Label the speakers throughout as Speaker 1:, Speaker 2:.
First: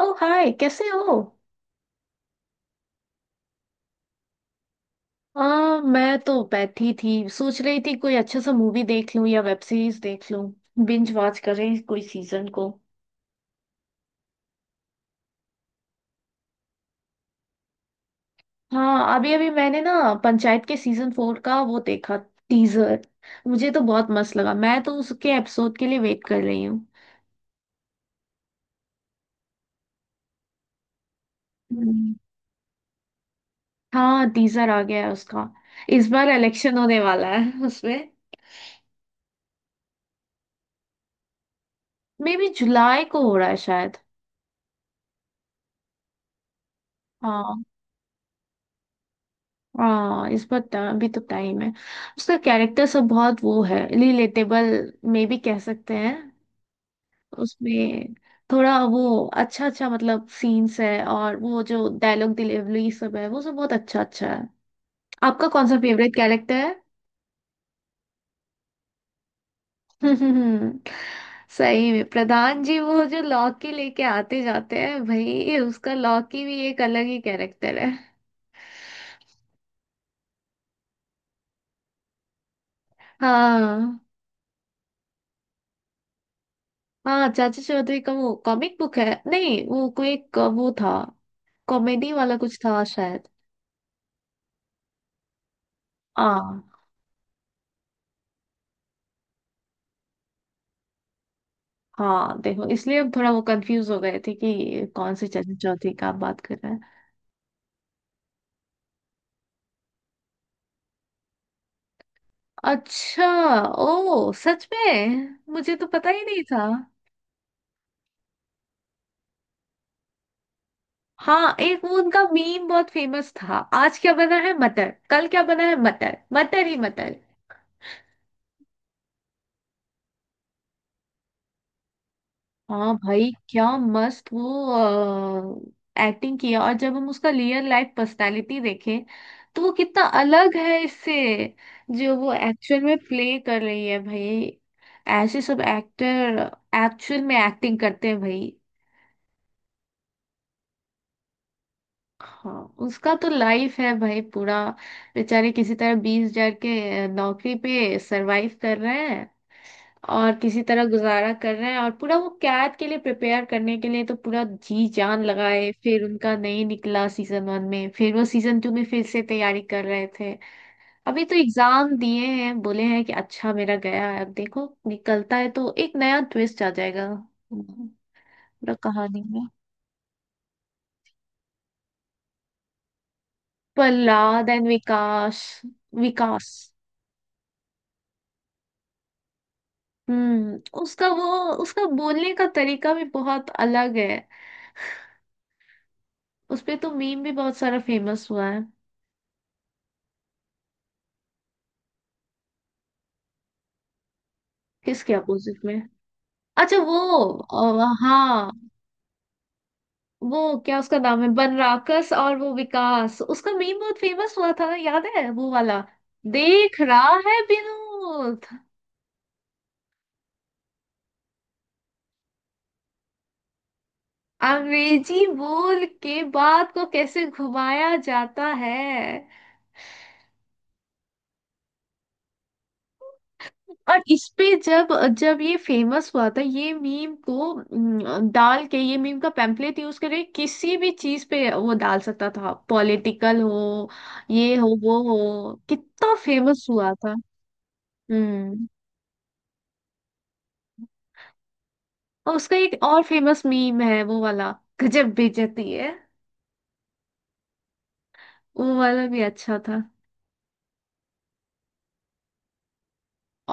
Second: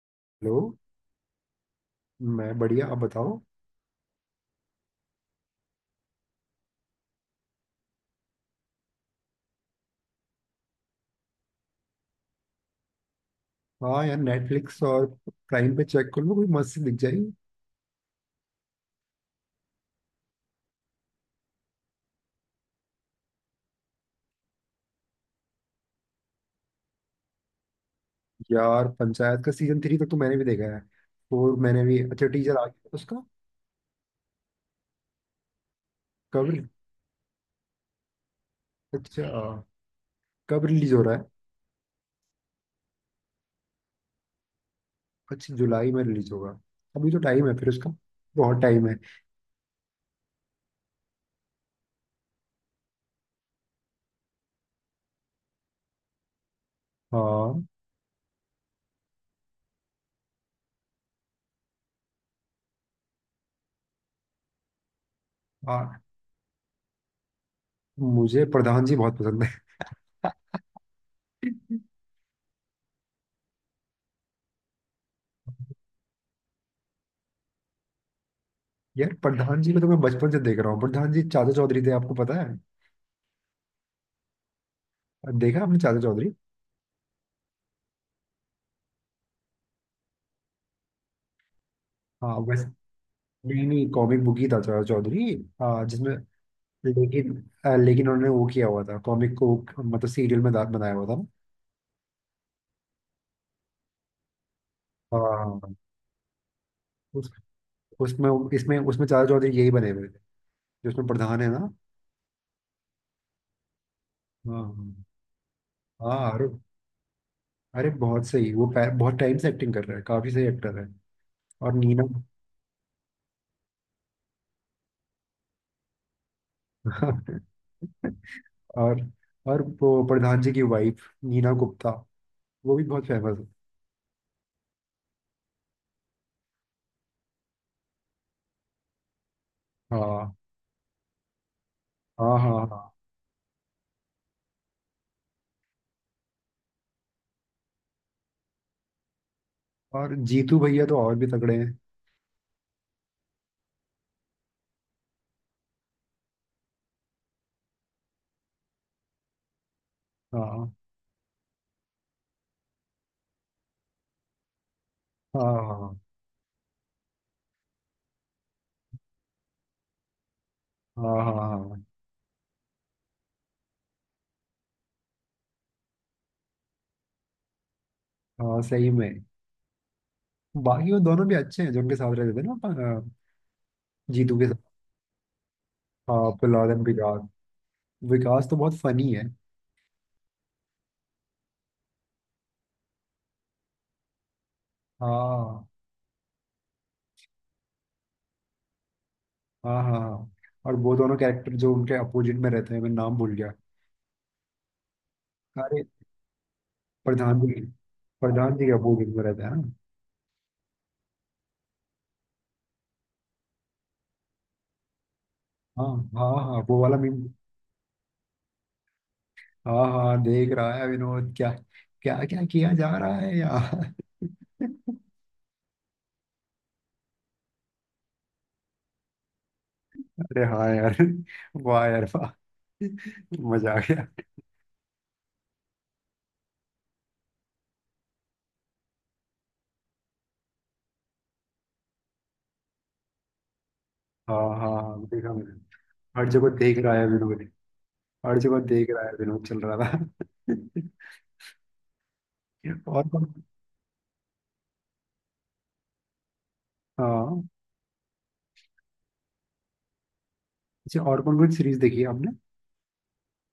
Speaker 1: ओ hi
Speaker 2: hello.
Speaker 1: कैसे हो।
Speaker 2: मैं बढ़िया, आप बताओ।
Speaker 1: आ, मैं तो बैठी थी सोच रही थी कोई अच्छे सा मूवी देख लूं या वेब सीरीज देख लूं, बिंज वॉच करें कोई सीजन को।
Speaker 2: हाँ यार, नेटफ्लिक्स और प्राइम पे चेक कर लो, कोई मस्त सी दिख जाएगी।
Speaker 1: हाँ अभी अभी मैंने ना पंचायत के सीजन फोर का वो देखा, टीजर। मुझे तो बहुत मस्त लगा, मैं तो उसके एपिसोड के लिए वेट कर रही हूँ।
Speaker 2: यार पंचायत का सीजन 3 तक तो मैंने भी देखा है। फोर मैंने भी,
Speaker 1: हम्म,
Speaker 2: अच्छा टीजर आ गया उसका।
Speaker 1: हाँ टीजर आ गया है उसका। इस बार
Speaker 2: कब?
Speaker 1: इलेक्शन होने वाला है उसमें।
Speaker 2: अच्छा, कब रिलीज हो रहा है?
Speaker 1: मे बी जुलाई को हो रहा है शायद।
Speaker 2: अच्छा, जुलाई में रिलीज होगा। अभी तो टाइम है
Speaker 1: हाँ।
Speaker 2: फिर उसका। बहुत टाइम है।
Speaker 1: हाँ, अभी तो टाइम है। उसका कैरेक्टर सब बहुत वो है, रिलेटेबल में भी कह सकते हैं
Speaker 2: हाँ
Speaker 1: उसमें। थोड़ा वो अच्छा अच्छा मतलब सीन्स है, और वो जो डायलॉग डिलीवरी सब है वो सब बहुत अच्छा अच्छा है। आपका कौन सा
Speaker 2: हाँ।
Speaker 1: फेवरेट कैरेक्टर है?
Speaker 2: मुझे प्रधान जी बहुत पसंद है।
Speaker 1: सही में प्रधान जी वो जो लौकी लेके आते जाते हैं भाई, उसका लौकी भी एक अलग ही कैरेक्टर है।
Speaker 2: यार प्रधान जी को तो मैं बचपन से देख रहा हूँ। प्रधान जी चाचा चौधरी थे, आपको पता है?
Speaker 1: हाँ।
Speaker 2: देखा आपने चाचा चौधरी?
Speaker 1: हाँ चाची चौधरी का वो कॉमिक बुक है। नहीं वो कोई एक वो था, कॉमेडी वाला
Speaker 2: हाँ
Speaker 1: कुछ
Speaker 2: वैसे,
Speaker 1: था शायद।
Speaker 2: नहीं नहीं, कॉमिक बुक ही था चाचा चौधरी। हाँ जिसमें,
Speaker 1: हाँ।
Speaker 2: लेकिन लेकिन उन्होंने वो किया हुआ था, कॉमिक को मतलब सीरियल में बनाया हुआ था ना।
Speaker 1: हाँ देखो, इसलिए हम थोड़ा वो कंफ्यूज हो गए थे कि कौन से चाची
Speaker 2: हाँ।
Speaker 1: चौधरी का आप बात कर रहे हैं।
Speaker 2: उस उसमें इसमें उसमें चाचा चौधरी यही बने हुए थे, जो उसमें प्रधान है ना।
Speaker 1: अच्छा। ओ सच
Speaker 2: हाँ
Speaker 1: में, मुझे तो पता ही
Speaker 2: हाँ।
Speaker 1: नहीं
Speaker 2: अरे,
Speaker 1: था।
Speaker 2: अरे बहुत सही वो बहुत टाइम से एक्टिंग कर रहा है, काफी सही एक्टर है।
Speaker 1: हाँ
Speaker 2: और
Speaker 1: एक वो
Speaker 2: नीना।
Speaker 1: उनका मीम बहुत फेमस था। आज क्या बना है मटर, कल क्या बना है मटर, मटर ही मटर।
Speaker 2: और वो प्रधान जी की वाइफ नीना गुप्ता, वो भी
Speaker 1: हाँ
Speaker 2: बहुत
Speaker 1: भाई,
Speaker 2: फेमस है।
Speaker 1: क्या मस्त वो एक्टिंग किया, और जब हम उसका रियल लाइफ पर्सनालिटी देखें तो वो कितना
Speaker 2: हाँ
Speaker 1: अलग है इससे, जो वो
Speaker 2: हाँ हाँ
Speaker 1: एक्चुअल
Speaker 2: हाँ।
Speaker 1: में प्ले कर रही है भाई। ऐसे सब एक्टर एक्चुअल में एक्टिंग करते हैं भाई।
Speaker 2: और जीतू भैया तो और भी तगड़े हैं।
Speaker 1: हाँ उसका तो लाइफ है भाई पूरा। बेचारे किसी तरह 20,000 के नौकरी पे सरवाइव कर रहे हैं और
Speaker 2: हाँ
Speaker 1: किसी
Speaker 2: हाँ
Speaker 1: तरह गुजारा कर रहे हैं, और पूरा वो कैद के लिए प्रिपेयर करने के लिए तो पूरा जी जान लगाए,
Speaker 2: हाँ
Speaker 1: फिर उनका नहीं निकला सीजन वन में, फिर वो सीजन टू में फिर से तैयारी कर रहे थे।
Speaker 2: हाँ,
Speaker 1: अभी
Speaker 2: हाँ
Speaker 1: तो
Speaker 2: हाँ, हाँ,
Speaker 1: एग्जाम दिए हैं, बोले हैं कि अच्छा मेरा गया है, अब देखो निकलता है तो एक नया ट्विस्ट आ जाएगा पूरा
Speaker 2: हाँ, सही में।
Speaker 1: कहानी में।
Speaker 2: बाकी वो दोनों भी अच्छे हैं जो उनके साथ रहते थे ना अपन, जीतू के
Speaker 1: प्रहलाद एंड
Speaker 2: साथ।
Speaker 1: विकास।
Speaker 2: हाँ,
Speaker 1: विकास।
Speaker 2: प्रहलाद एंड विकास। विकास तो बहुत फनी है।
Speaker 1: हम्म उसका वो उसका बोलने का तरीका भी बहुत अलग है।
Speaker 2: हाँ
Speaker 1: उसपे तो मीम भी बहुत सारा फेमस हुआ है।
Speaker 2: हाँ हाँ हाँ। और वो दोनों कैरेक्टर जो उनके अपोजिट में रहते हैं, मैं नाम भूल गया।
Speaker 1: किसके अपोजिट में?
Speaker 2: अरे,
Speaker 1: अच्छा वो,
Speaker 2: प्रधान जी
Speaker 1: हाँ।
Speaker 2: प्रधान जी के अपोजिट में रहते हैं ना।
Speaker 1: वो क्या उसका नाम है, बनराकस, और वो विकास, उसका मीम बहुत फेमस हुआ था, याद है वो वाला?
Speaker 2: हाँ हाँ, हाँ
Speaker 1: देख
Speaker 2: वो वाला
Speaker 1: रहा
Speaker 2: मीम।
Speaker 1: है विनोद।
Speaker 2: हाँ हाँ, देख रहा है विनोद क्या, क्या क्या किया जा रहा है यार।
Speaker 1: अंग्रेजी बोल के बात को कैसे घुमाया जाता है।
Speaker 2: अरे हाँ यार, वाह यार वाह, मजा आ
Speaker 1: और
Speaker 2: गया।
Speaker 1: इस पे जब जब ये फेमस हुआ था ये मीम को, डाल के ये मीम का पैम्फलेट यूज करके किसी भी चीज पे वो डाल सकता था, पॉलिटिकल हो,
Speaker 2: हाँ
Speaker 1: ये
Speaker 2: हाँ
Speaker 1: हो, वो
Speaker 2: हाँ, देखा
Speaker 1: हो,
Speaker 2: मैंने।
Speaker 1: कितना
Speaker 2: हर जगह
Speaker 1: फेमस
Speaker 2: देख
Speaker 1: हुआ
Speaker 2: रहा है
Speaker 1: था।
Speaker 2: विनोद। हर जगह
Speaker 1: हम्म
Speaker 2: देख रहा है विनोद चल रहा था।
Speaker 1: और उसका एक और
Speaker 2: और कौन?
Speaker 1: फेमस मीम है वो वाला। गजब बेइज्जती है,
Speaker 2: हाँ,
Speaker 1: वो वाला भी अच्छा था।
Speaker 2: अच्छा और कौन कौन सीरीज देखी है आपने?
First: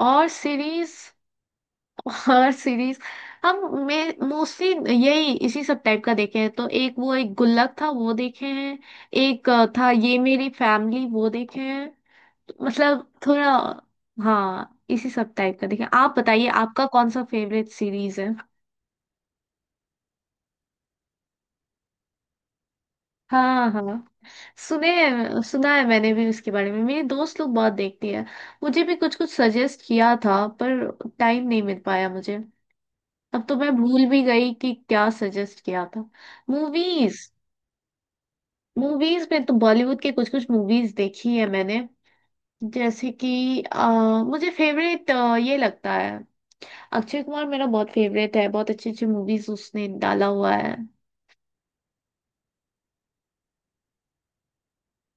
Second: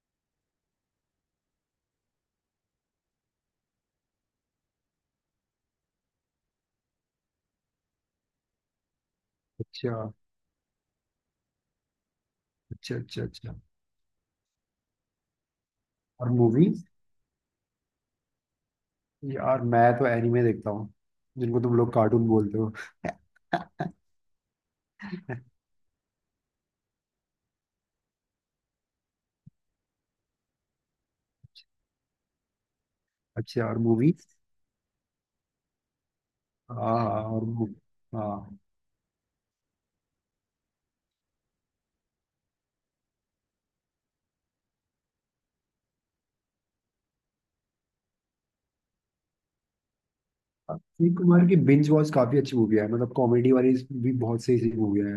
Speaker 1: और सीरीज, हॉरर सीरीज। हम, मैं मोस्टली यही इसी सब टाइप का देखे हैं, तो एक वो एक गुल्लक था वो देखे हैं। एक था
Speaker 2: अच्छा
Speaker 1: ये मेरी फैमिली, वो देखे हैं। तो
Speaker 2: अच्छा
Speaker 1: मतलब
Speaker 2: अच्छा।
Speaker 1: थोड़ा,
Speaker 2: अच्छा
Speaker 1: हाँ इसी सब टाइप का देखे हैं। आप
Speaker 2: और
Speaker 1: बताइए
Speaker 2: मूवीज?
Speaker 1: आपका कौन सा फेवरेट सीरीज है?
Speaker 2: यार मैं तो एनिमे देखता हूँ, जिनको तुम लोग कार्टून बोलते हो।
Speaker 1: हाँ। हाँ सुना है मैंने भी उसके बारे में, मेरी दोस्त लोग बहुत देखती है। मुझे भी कुछ कुछ सजेस्ट किया था, पर टाइम नहीं मिल पाया मुझे। अब तो
Speaker 2: अच्छा
Speaker 1: मैं
Speaker 2: और
Speaker 1: भूल भी
Speaker 2: मूवीज?
Speaker 1: गई कि क्या सजेस्ट किया था।
Speaker 2: हाँ हाँ,
Speaker 1: मूवीज।
Speaker 2: हाँ।
Speaker 1: मूवीज में तो बॉलीवुड के कुछ कुछ मूवीज देखी है मैंने। जैसे कि मुझे फेवरेट ये लगता है, अक्षय कुमार मेरा बहुत फेवरेट है, बहुत अच्छी अच्छी मूवीज उसने डाला हुआ है।
Speaker 2: अक्षय कुमार की बिंज वॉच काफी अच्छी मूवी है, मतलब कॉमेडी वाली भी बहुत सही सही मूवी है।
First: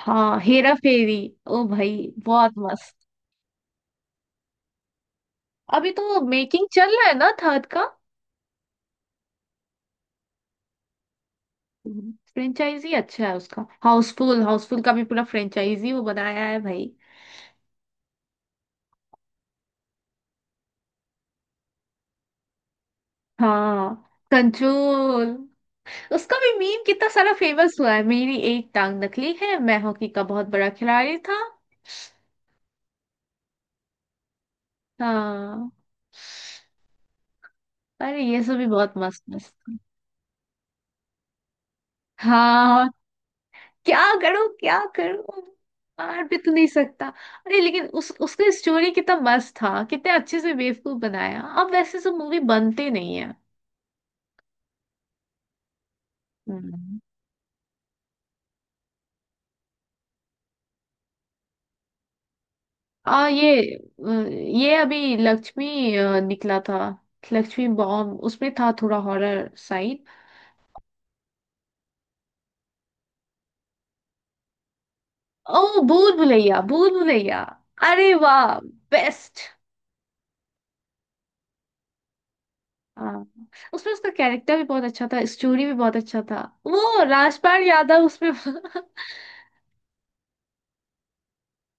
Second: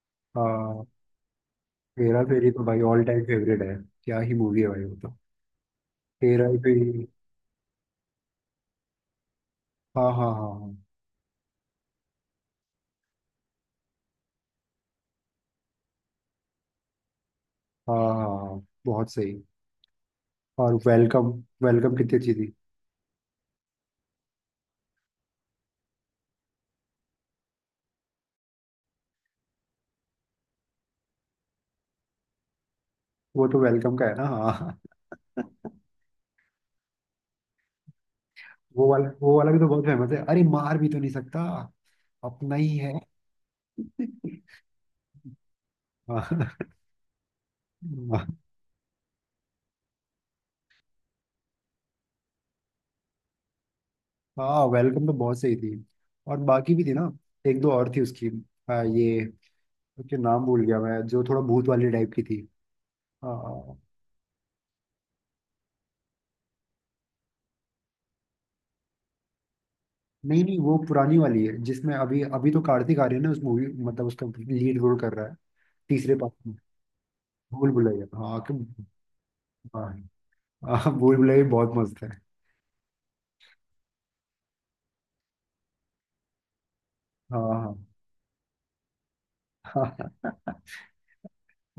Speaker 1: हाँ हेरा
Speaker 2: हाँ
Speaker 1: फेरी। ओ भाई
Speaker 2: हेरा फेरी
Speaker 1: बहुत
Speaker 2: तो भाई
Speaker 1: मस्त।
Speaker 2: ऑल टाइम फेवरेट है। क्या ही मूवी है भाई वो तो।
Speaker 1: अभी तो
Speaker 2: हेरा
Speaker 1: मेकिंग चल रहा
Speaker 2: फेरी
Speaker 1: है ना थर्ड का।
Speaker 2: हाँ हाँ हाँ हाँ।
Speaker 1: फ्रेंचाइजी अच्छा है उसका, हाउसफुल हाउसफुल का भी पूरा फ्रेंचाइजी वो बनाया है भाई।
Speaker 2: हाँ हाँ, हाँ, बहुत सही। और वेलकम, वेलकम कितनी अच्छी थी।
Speaker 1: हाँ कंट्रोल, उसका भी मीम कितना सारा फेमस हुआ है, मेरी एक टांग नकली है, मैं हॉकी का बहुत बड़ा खिलाड़ी था।
Speaker 2: वो तो वेलकम का है ना, हाँ।
Speaker 1: हाँ। अरे ये सब भी बहुत मस्त
Speaker 2: वो वाला
Speaker 1: मस्त
Speaker 2: भी तो
Speaker 1: था।
Speaker 2: बहुत फेमस है, अरे मार भी तो नहीं सकता, अपना ही
Speaker 1: हाँ
Speaker 2: है। हाँ।
Speaker 1: क्या करूं क्या करूं, मार भी तो नहीं सकता। अरे लेकिन उस उसका स्टोरी कितना मस्त था, कितने अच्छे से बेवकूफ बनाया, अब वैसे सब मूवी बनते नहीं है।
Speaker 2: हाँ वेलकम तो बहुत सही थी। और बाकी भी थी
Speaker 1: हम्म।
Speaker 2: ना, एक दो और थी उसकी। ये उसके नाम भूल गया मैं, जो थोड़ा भूत वाली टाइप की थी।
Speaker 1: आ
Speaker 2: आ,
Speaker 1: ये अभी लक्ष्मी निकला था, लक्ष्मी बॉम्ब, उसमें था थोड़ा हॉरर साइड।
Speaker 2: नहीं नहीं, वो पुरानी वाली है जिसमें अभी अभी तो कार्तिक आर्यन है उस मूवी, मतलब उसका लीड रोल कर रहा है
Speaker 1: ओ भूल
Speaker 2: तीसरे पार्ट में।
Speaker 1: भुलैया, भूल भुलैया।
Speaker 2: भूल भुलैया
Speaker 1: अरे
Speaker 2: हाँ
Speaker 1: वाह, बेस्ट।
Speaker 2: हाँ। हाँ, भूल भुलैया भी बहुत मस्त है।
Speaker 1: हाँ उसमें उसका कैरेक्टर भी बहुत अच्छा था, स्टोरी भी बहुत अच्छा था। वो राजपाल
Speaker 2: हाँ
Speaker 1: यादव उसमें।
Speaker 2: हाँ।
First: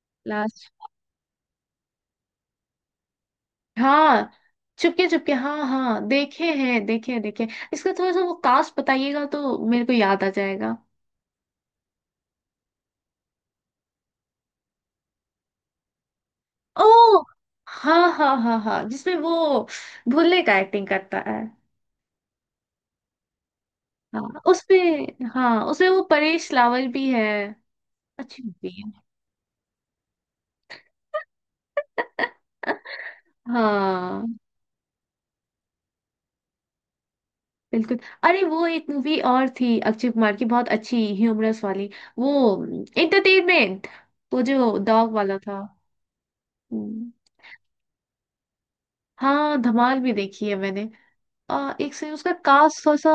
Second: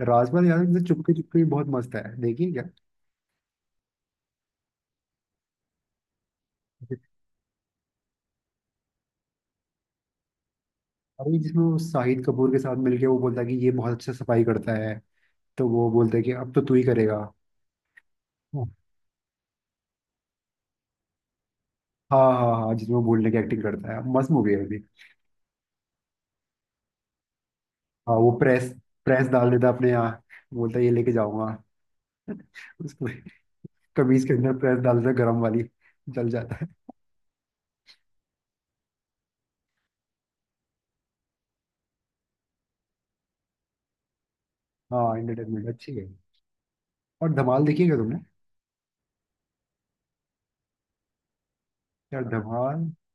Speaker 2: राजपाल यादव
Speaker 1: लास्ट।
Speaker 2: की तो चुपके चुपके भी बहुत मस्त है, देखिए क्या।
Speaker 1: हाँ चुपके चुपके, हाँ हाँ देखे हैं, देखे हैं, देखे हैं। इसका थोड़ा सा वो कास्ट बताइएगा तो मेरे को याद आ जाएगा।
Speaker 2: अरे जिसमें वो शाहिद कपूर के साथ मिलके वो बोलता है कि ये बहुत अच्छा सफाई करता है, तो वो बोलता है कि अब तो तू ही
Speaker 1: ओ
Speaker 2: करेगा।
Speaker 1: हाँ हाँ हाँ
Speaker 2: हाँ
Speaker 1: हाँ, जिसमें वो भुल्ले का एक्टिंग करता है।
Speaker 2: हाँ हाँ जिसमें वो बोलने की एक्टिंग करता है, मस्त
Speaker 1: हाँ
Speaker 2: मूवी है अभी।
Speaker 1: उसमें, हाँ उसमें वो परेश रावल भी है।
Speaker 2: हाँ वो
Speaker 1: अच्छी मूवी
Speaker 2: प्रेस,
Speaker 1: है।
Speaker 2: प्रेस डाल देता है अपने यहाँ, बोलता है ये लेके जाऊंगा। उसको कमीज के
Speaker 1: हाँ
Speaker 2: अंदर प्रेस डाल देता है गरम वाली, जल जाता है।
Speaker 1: बिल्कुल। अरे वो एक मूवी और थी अक्षय कुमार की, बहुत अच्छी ह्यूमरस वाली, वो एंटरटेनमेंट, वो जो डॉग
Speaker 2: हाँ
Speaker 1: वाला था।
Speaker 2: एंटरटेनमेंट अच्छी है।
Speaker 1: हम्म,
Speaker 2: और धमाल देखिएगा तुमने?
Speaker 1: हाँ धमाल भी देखी है मैंने। एक से
Speaker 2: यार
Speaker 1: उसका कास्ट
Speaker 2: धमाल,
Speaker 1: थोड़ा सा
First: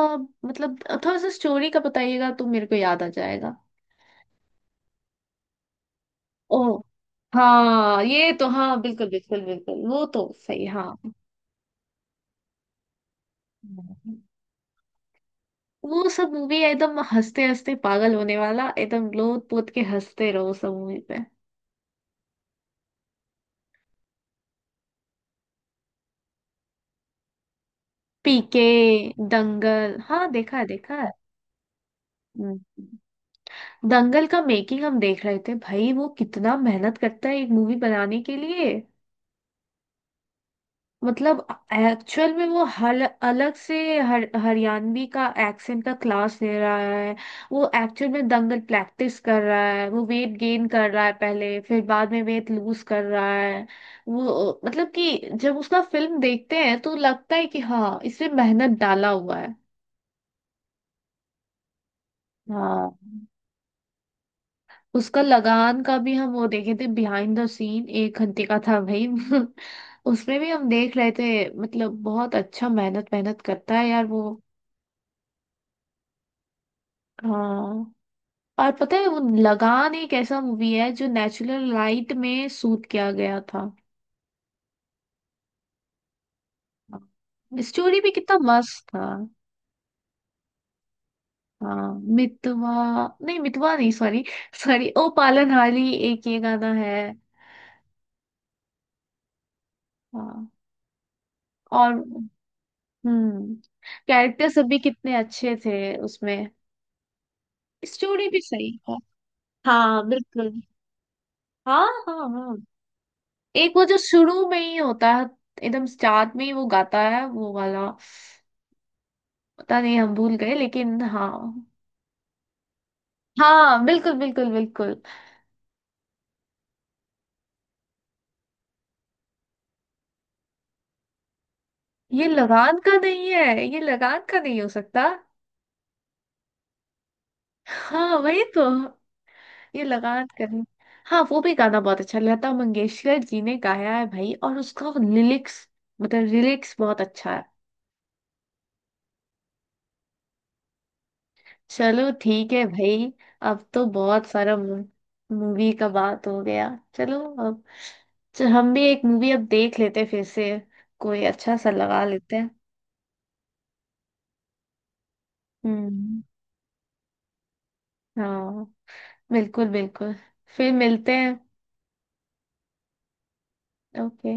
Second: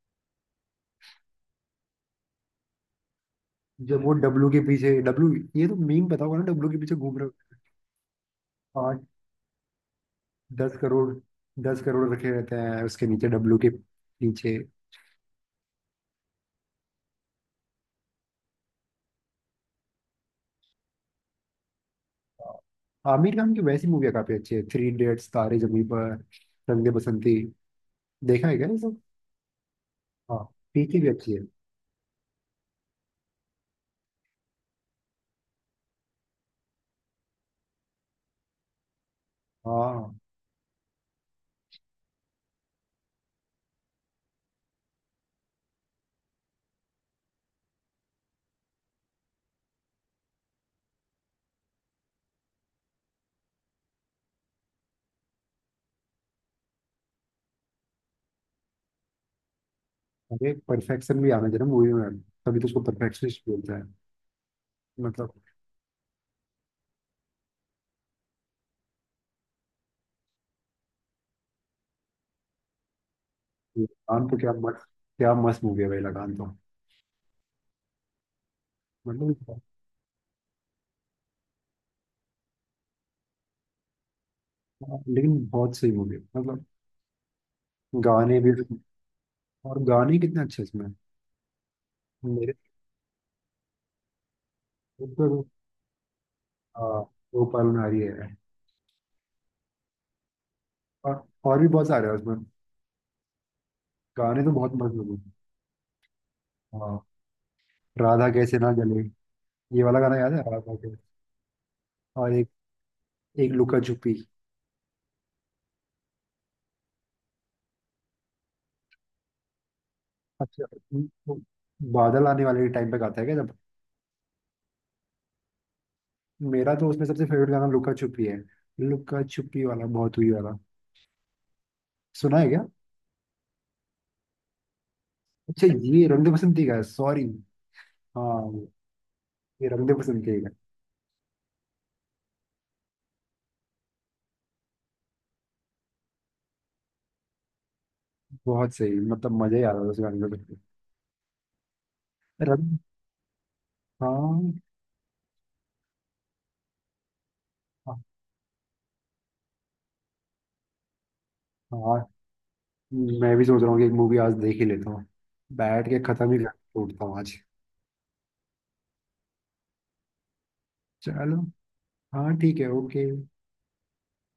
Speaker 1: मतलब थोड़ा सा स्टोरी का बताइएगा तो मेरे को याद आ जाएगा।
Speaker 2: जब वो डब्लू के पीछे डब्लू, ये तो मीम पता होगा ना,
Speaker 1: ओ
Speaker 2: डब्लू के पीछे घूम रहे हो।
Speaker 1: हाँ ये तो, हाँ
Speaker 2: आठ
Speaker 1: बिल्कुल बिल्कुल बिल्कुल, वो तो सही
Speaker 2: दस
Speaker 1: हाँ।
Speaker 2: करोड़ 10 करोड़ रखे रहते हैं उसके नीचे डब्लू के पीछे।
Speaker 1: वो सब मूवी एकदम हंसते हंसते पागल होने वाला, एकदम लोट पोत के हंसते रहो सब मूवी पे।
Speaker 2: आमिर खान की वैसी मूवियाँ काफी अच्छी है, थ्री इडियट्स, तारे जमीन पर, रंग दे बसंती, देखा है
Speaker 1: पीके,
Speaker 2: क्या ये सब?
Speaker 1: दंगल, हाँ
Speaker 2: हाँ,
Speaker 1: देखा है,
Speaker 2: पीके
Speaker 1: देखा
Speaker 2: भी
Speaker 1: है।
Speaker 2: अच्छी है।
Speaker 1: हम्म। दंगल का मेकिंग हम देख रहे थे भाई, वो कितना मेहनत करता है एक मूवी बनाने के लिए।
Speaker 2: हाँ
Speaker 1: मतलब एक्चुअल में वो हल अलग से हरियाणवी का एक्सेंट का क्लास ले रहा है, वो एक्चुअल में दंगल प्रैक्टिस कर रहा है, वो वेट गेन कर रहा है पहले, फिर बाद में वेट लूज कर रहा है। वो मतलब कि जब उसका फिल्म देखते हैं तो लगता है कि हाँ, इसमें मेहनत डाला हुआ है।
Speaker 2: अरे परफेक्शन भी आना चाहिए मूवी में, तभी तो उसको
Speaker 1: हाँ
Speaker 2: परफेक्शनिस्ट बोलते हैं।
Speaker 1: उसका
Speaker 2: मतलब
Speaker 1: लगान का भी हम वो देखे थे, बिहाइंड द सीन एक घंटे का था भाई। उसमें भी हम देख रहे थे, मतलब बहुत अच्छा, मेहनत मेहनत करता है यार वो।
Speaker 2: लगान तो क्या मस्त, क्या मस्त मूवी है भाई लगान तो।
Speaker 1: हाँ और पता है, वो
Speaker 2: मतलब
Speaker 1: लगान एक ऐसा मूवी है जो नेचुरल लाइट में शूट किया गया था।
Speaker 2: लेकिन बहुत सही मूवी है मतलब।
Speaker 1: स्टोरी भी कितना
Speaker 2: गाने भी,
Speaker 1: मस्त था।
Speaker 2: और गाने कितने अच्छे इसमें।
Speaker 1: हाँ
Speaker 2: मेरे
Speaker 1: मितवा, नहीं मितवा नहीं, सॉरी सॉरी, ओ
Speaker 2: ऊपर,
Speaker 1: पालनहारी, एक ये गाना है।
Speaker 2: हाँ गोपाल नारी है।
Speaker 1: हाँ।
Speaker 2: और और भी बहुत
Speaker 1: और
Speaker 2: सारे हैं उसमें।
Speaker 1: हम्म,
Speaker 2: गाने
Speaker 1: कैरेक्टर
Speaker 2: तो
Speaker 1: सब
Speaker 2: बहुत
Speaker 1: भी
Speaker 2: मस्त
Speaker 1: कितने
Speaker 2: लगे।
Speaker 1: अच्छे थे उसमें,
Speaker 2: हाँ
Speaker 1: स्टोरी
Speaker 2: राधा
Speaker 1: भी
Speaker 2: कैसे
Speaker 1: सही
Speaker 2: ना
Speaker 1: है।
Speaker 2: जले, ये वाला
Speaker 1: हाँ
Speaker 2: गाना याद है
Speaker 1: बिल्कुल।
Speaker 2: राधा के।
Speaker 1: हाँ हाँ
Speaker 2: और एक,
Speaker 1: हाँ, एक
Speaker 2: लुका
Speaker 1: वो जो
Speaker 2: छुपी।
Speaker 1: शुरू में ही होता है, एकदम स्टार्ट में ही वो गाता है वो वाला, पता नहीं हम भूल गए
Speaker 2: अच्छा
Speaker 1: लेकिन
Speaker 2: वो
Speaker 1: हाँ।
Speaker 2: बादल आने वाले टाइम पे गाता है क्या, जब?
Speaker 1: हाँ बिल्कुल बिल्कुल बिल्कुल।
Speaker 2: मेरा तो उसमें सबसे फेवरेट गाना लुका छुपी है, लुका छुपी वाला बहुत हुई वाला,
Speaker 1: ये
Speaker 2: सुना है क्या?
Speaker 1: लगान का नहीं है, ये लगान का नहीं हो सकता।
Speaker 2: अच्छा ये रंग दे बसंती का है, सॉरी।
Speaker 1: हाँ वही
Speaker 2: हाँ
Speaker 1: तो,
Speaker 2: ये
Speaker 1: ये
Speaker 2: रंग दे
Speaker 1: लगान
Speaker 2: बसंती
Speaker 1: का
Speaker 2: का है।
Speaker 1: नहीं। हाँ वो भी गाना बहुत अच्छा, लता मंगेशकर जी ने गाया है भाई, और उसका लिरिक्स, मतलब लिरिक्स बहुत अच्छा है।
Speaker 2: बहुत सही, मतलब मजा ही आ रहा था उस गाने में।
Speaker 1: चलो ठीक है
Speaker 2: रंग,
Speaker 1: भाई, अब तो
Speaker 2: हाँ
Speaker 1: बहुत
Speaker 2: हाँ।
Speaker 1: सारा मूवी का बात हो गया। चलो, अब चल हम भी एक मूवी अब देख लेते हैं फिर से, कोई अच्छा सा लगा
Speaker 2: हाँ
Speaker 1: लेते हैं।
Speaker 2: मैं भी सोच रहा हूँ कि एक मूवी आज देख ही लेता हूँ, बैठ के
Speaker 1: हम्म।
Speaker 2: खत्म ही कर छोड़ता हूँ आज।
Speaker 1: हाँ बिल्कुल बिल्कुल। फिर मिलते हैं।
Speaker 2: चलो हाँ ठीक है, ओके।
Speaker 1: ओके।